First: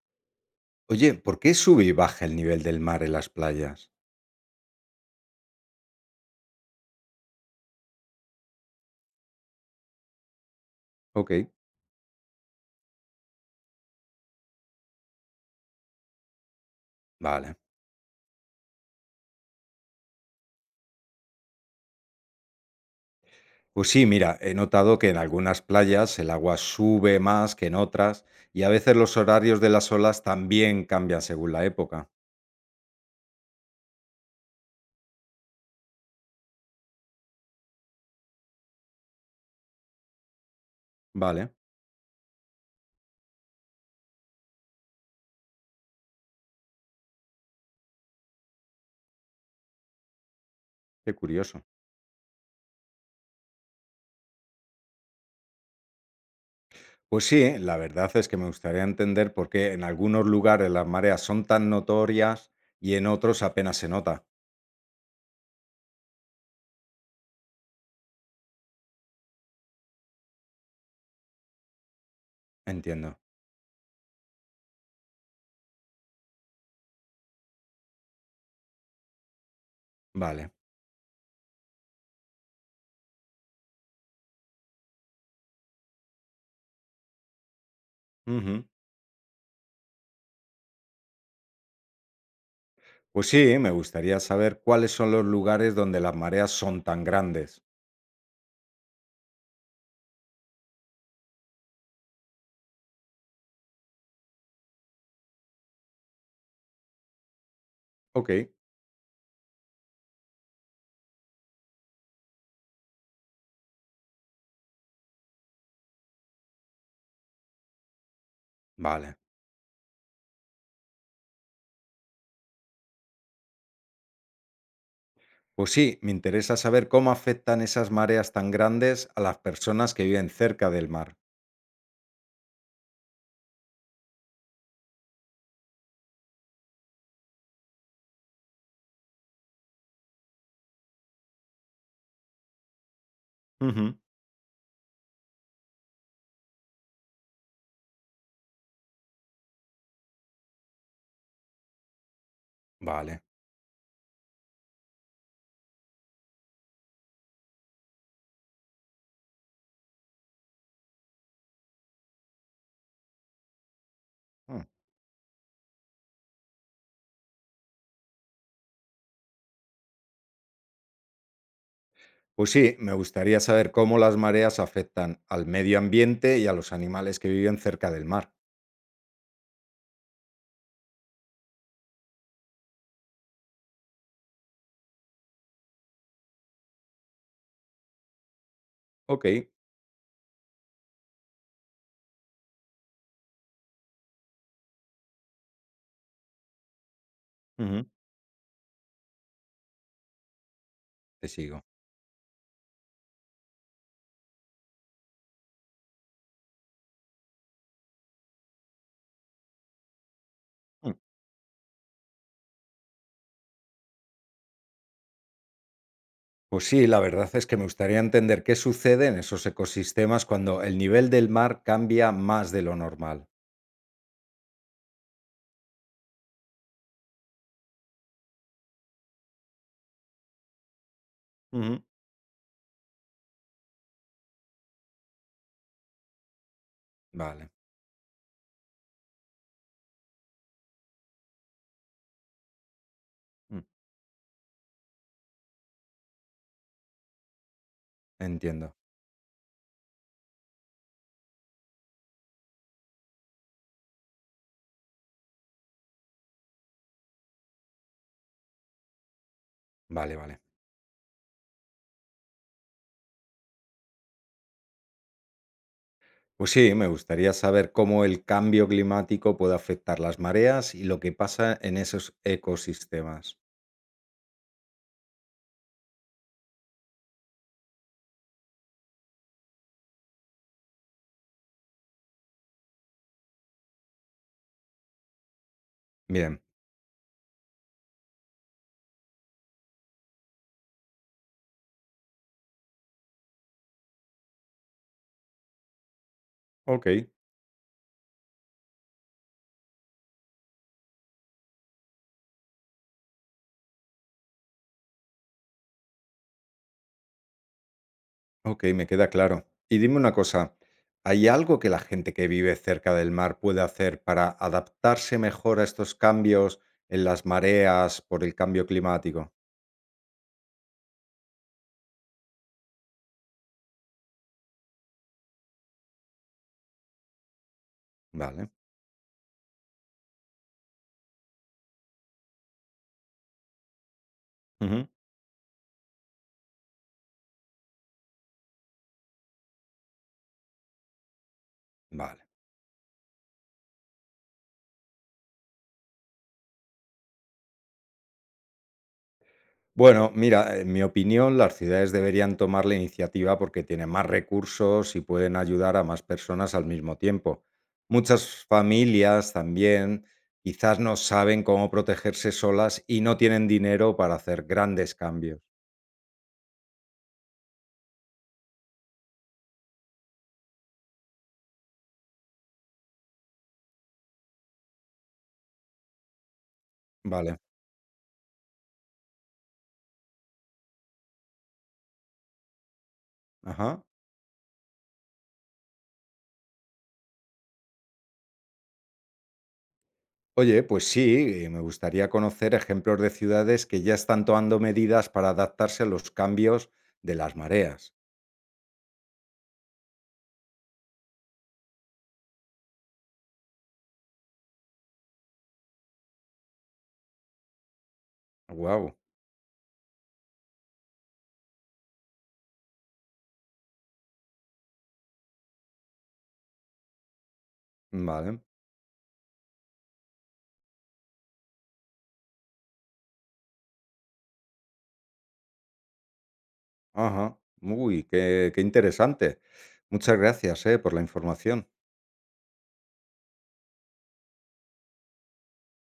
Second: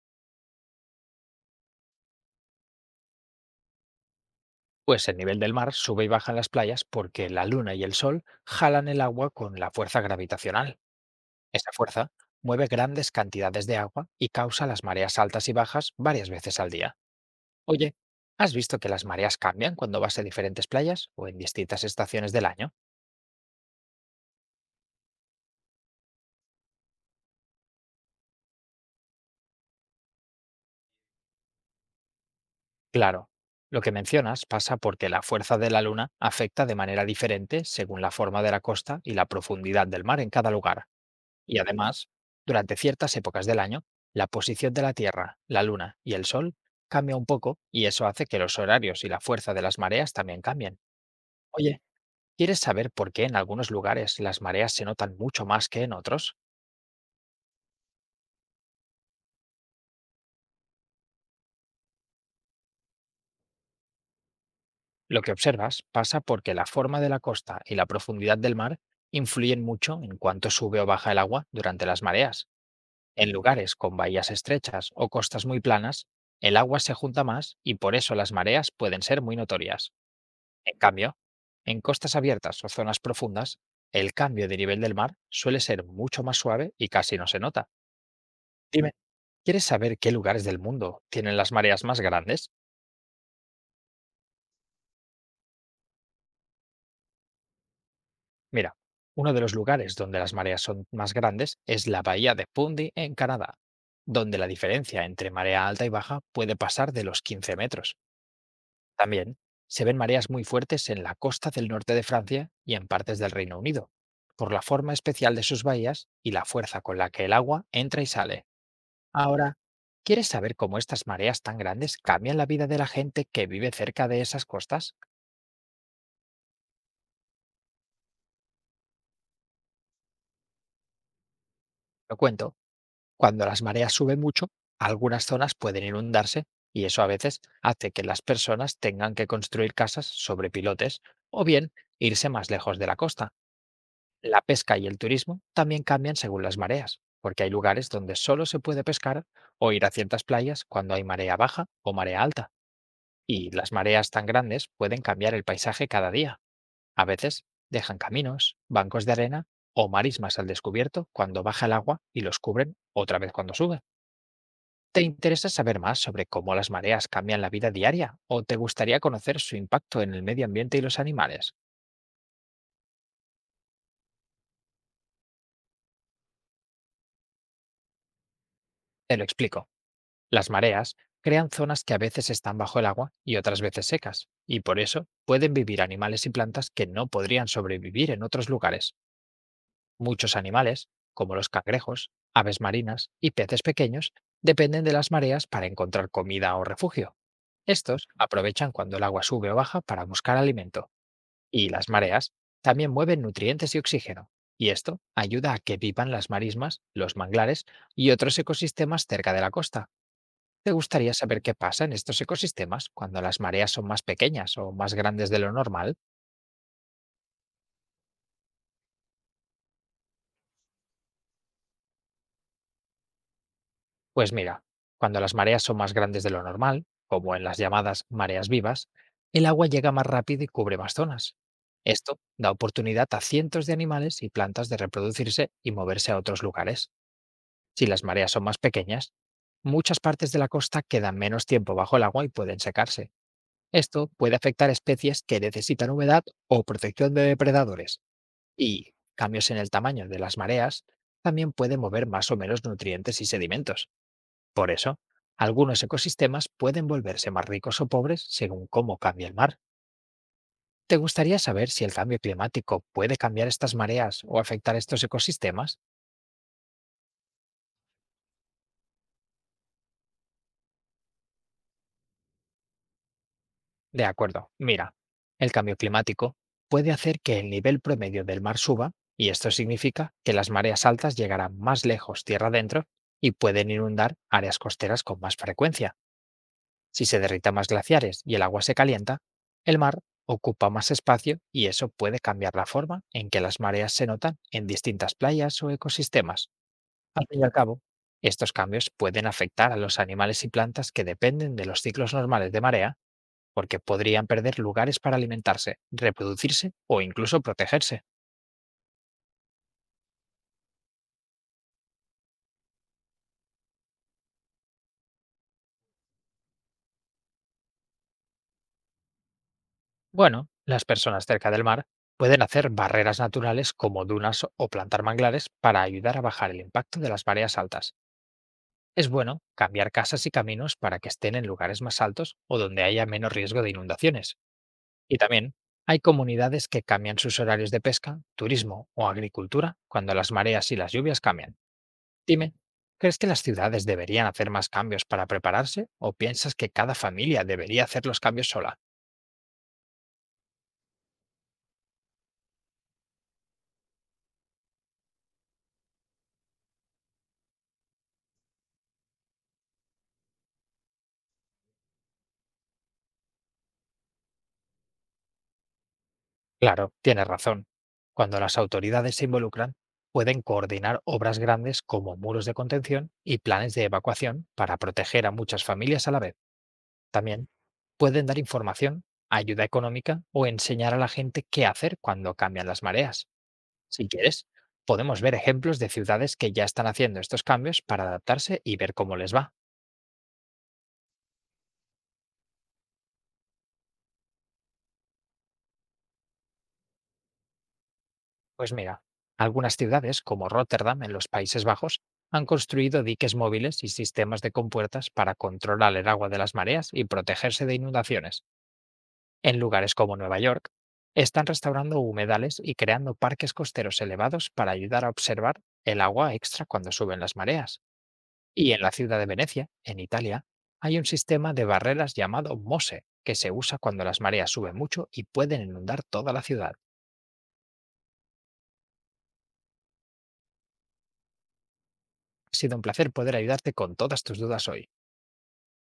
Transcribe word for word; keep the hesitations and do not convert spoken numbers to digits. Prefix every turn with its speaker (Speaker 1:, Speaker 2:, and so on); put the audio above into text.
Speaker 1: Oye, ¿por qué sube y baja el nivel del mar en las playas?
Speaker 2: Pues el nivel del mar sube y baja en las playas porque la luna y el sol jalan el agua con la fuerza gravitacional.
Speaker 1: Ok.
Speaker 2: Esa fuerza mueve grandes cantidades de agua y causa las mareas altas y bajas varias veces al día.
Speaker 1: Vale.
Speaker 2: Oye, ¿has visto que las mareas cambian cuando vas a diferentes playas o en distintas estaciones del año?
Speaker 1: Pues sí, mira, he notado que en algunas playas el agua sube más que en otras y a veces los horarios de las olas también cambian según la época.
Speaker 2: Claro, lo que mencionas pasa porque la fuerza de la luna afecta de manera diferente según la forma de la costa y la profundidad del mar en cada lugar.
Speaker 1: Vale,
Speaker 2: Y además, durante ciertas épocas del año, la posición de la Tierra, la Luna y el Sol cambia un poco y eso hace que los horarios y la fuerza de las mareas también cambien.
Speaker 1: qué curioso.
Speaker 2: Oye, ¿quieres saber por qué en algunos lugares las mareas se notan mucho más que en otros?
Speaker 1: Pues sí, la verdad es que me gustaría entender por qué en algunos lugares las mareas son tan notorias y en otros apenas se nota.
Speaker 2: Lo que observas pasa porque la forma de la costa y la profundidad del mar influyen mucho en cuánto sube o baja el agua durante las mareas.
Speaker 1: Entiendo.
Speaker 2: En lugares con bahías estrechas o costas muy planas, el agua se junta más y por eso las mareas pueden ser muy notorias.
Speaker 1: Vale.
Speaker 2: En cambio, en costas abiertas o zonas profundas, el cambio de nivel del mar suele ser mucho más suave y casi no se nota.
Speaker 1: Ujú.
Speaker 2: Dime, ¿quieres saber qué lugares del mundo tienen las mareas más grandes?
Speaker 1: Pues sí, me gustaría saber cuáles son los lugares donde las mareas son tan grandes.
Speaker 2: Mira, uno de los lugares donde las mareas son más grandes es la bahía de Fundy en Canadá, donde la diferencia entre marea alta y baja puede pasar de los quince metros.
Speaker 1: Ok,
Speaker 2: También se ven mareas muy fuertes en la costa del norte de Francia y en partes del Reino Unido, por la forma especial de sus bahías y la fuerza con la que el agua entra y sale.
Speaker 1: vale.
Speaker 2: Ahora, ¿quieres saber cómo estas mareas tan grandes cambian la vida de la gente que vive cerca de esas costas?
Speaker 1: Pues sí, me interesa saber cómo afectan esas mareas tan grandes a las personas que viven cerca del mar.
Speaker 2: Lo cuento, cuando las mareas suben mucho, algunas zonas pueden inundarse y eso a veces hace que las personas tengan que construir casas sobre pilotes o bien irse más lejos de la costa.
Speaker 1: Ujú.
Speaker 2: La pesca y el turismo también cambian según las mareas, porque hay lugares donde solo se puede pescar o ir a ciertas playas cuando hay marea baja o marea alta,
Speaker 1: Vale.
Speaker 2: y las mareas tan grandes pueden cambiar el paisaje cada día. A veces dejan caminos, bancos de arena o marismas al descubierto cuando baja el agua y los cubren otra vez cuando sube.
Speaker 1: Mm.
Speaker 2: ¿Te interesa saber más sobre cómo las mareas cambian la vida diaria o te gustaría conocer su impacto en el medio ambiente y los animales?
Speaker 1: Pues sí, me gustaría saber cómo las mareas afectan al medio ambiente y a los animales que viven cerca del mar.
Speaker 2: Te lo explico. Las mareas crean zonas que a veces están bajo el agua y otras veces secas, y por eso pueden vivir animales y plantas que no podrían sobrevivir en otros lugares.
Speaker 1: Ok,
Speaker 2: Muchos animales, como los cangrejos, aves marinas y peces pequeños, dependen de las mareas para encontrar comida o refugio.
Speaker 1: ujú,
Speaker 2: Estos aprovechan cuando el agua sube o baja para buscar alimento,
Speaker 1: te sigo.
Speaker 2: y las mareas también mueven nutrientes y oxígeno, y esto ayuda a que vivan las marismas, los manglares y otros ecosistemas cerca de la costa. ¿Te
Speaker 1: Mm.
Speaker 2: gustaría saber qué pasa en estos ecosistemas cuando las mareas son más pequeñas o más grandes de lo normal?
Speaker 1: Pues sí, la verdad es que me gustaría entender qué sucede en esos ecosistemas cuando el nivel del mar cambia más de lo normal.
Speaker 2: Pues mira, cuando las mareas son más grandes de lo normal, como en las llamadas mareas vivas, el agua llega más rápido y cubre más zonas.
Speaker 1: Ujú.
Speaker 2: Esto da oportunidad a cientos de animales y plantas de reproducirse y moverse a otros lugares.
Speaker 1: Vale,
Speaker 2: Si las mareas son más pequeñas, muchas partes de la costa quedan menos tiempo bajo el agua y pueden secarse.
Speaker 1: mm,
Speaker 2: Esto puede afectar especies que necesitan humedad o protección de depredadores.
Speaker 1: entiendo.
Speaker 2: Y cambios en el tamaño de las mareas también pueden mover más o menos nutrientes y sedimentos. Por eso, algunos ecosistemas pueden volverse más ricos o pobres según cómo cambie el mar.
Speaker 1: Vale, vale.
Speaker 2: ¿Te gustaría saber si el cambio climático puede cambiar estas mareas o afectar estos ecosistemas?
Speaker 1: Pues sí, me gustaría saber cómo el cambio climático puede afectar las mareas y lo que pasa en esos ecosistemas.
Speaker 2: De acuerdo, mira, el cambio climático puede hacer que el nivel promedio del mar suba y esto significa que las mareas altas llegarán más lejos tierra adentro y pueden inundar áreas costeras con más frecuencia.
Speaker 1: Bien,
Speaker 2: Si se derritan más glaciares y el agua se calienta, el mar ocupa más espacio y eso puede cambiar la forma en que las mareas se notan en distintas playas o ecosistemas.
Speaker 1: ok,
Speaker 2: Al fin y al cabo, estos cambios pueden afectar a los animales y plantas que dependen de los ciclos normales de marea porque podrían perder lugares para alimentarse, reproducirse o incluso protegerse.
Speaker 1: ok, me queda claro. Y dime una cosa, ¿hay algo que la gente que vive cerca del mar puede hacer para adaptarse mejor a estos cambios en las mareas por el cambio climático?
Speaker 2: Bueno, las personas cerca del mar pueden hacer barreras naturales como dunas o plantar manglares para ayudar a bajar el impacto de las mareas altas.
Speaker 1: Vale,
Speaker 2: Es bueno cambiar casas y caminos para que estén en lugares más altos o donde haya menos riesgo de inundaciones.
Speaker 1: ujú,
Speaker 2: Y también hay comunidades que cambian sus horarios de pesca, turismo o agricultura cuando las mareas y las lluvias cambian.
Speaker 1: vale.
Speaker 2: Dime, ¿crees que las ciudades deberían hacer más cambios para prepararse o piensas que cada familia debería hacer los cambios sola?
Speaker 1: Bueno, mira, en mi opinión, las ciudades deberían tomar la iniciativa porque tienen más recursos y pueden ayudar a más personas al mismo tiempo. Muchas familias también quizás no saben cómo protegerse solas y no tienen dinero para hacer grandes cambios.
Speaker 2: Claro, tienes razón. Cuando las autoridades se involucran, pueden coordinar obras grandes como muros de contención y planes de evacuación para proteger a muchas familias a la vez.
Speaker 1: Vale.
Speaker 2: También pueden dar información, ayuda económica o enseñar a la gente qué hacer cuando cambian las mareas.
Speaker 1: Ajá.
Speaker 2: Si quieres, podemos ver ejemplos de ciudades que ya están haciendo estos cambios para adaptarse y ver cómo les va.
Speaker 1: Oye, pues sí, eh, me gustaría conocer ejemplos de ciudades que ya están tomando medidas para adaptarse a los cambios de las mareas.
Speaker 2: Pues mira, algunas ciudades como Rotterdam en los Países Bajos han construido diques móviles y sistemas de compuertas para controlar el agua de las mareas y protegerse de inundaciones.
Speaker 1: Guau.
Speaker 2: En lugares como Nueva York, están restaurando humedales y creando parques costeros elevados para ayudar a observar el agua extra cuando suben las mareas.
Speaker 1: Vale.
Speaker 2: Y en la ciudad de Venecia, en Italia, hay un sistema de barreras llamado MOSE, que se usa cuando las mareas suben mucho y pueden inundar toda la ciudad.
Speaker 1: Ajá. Uy, qué, qué interesante. Muchas gracias, eh, por la información.
Speaker 2: Ha sido un placer poder ayudarte con todas tus dudas hoy.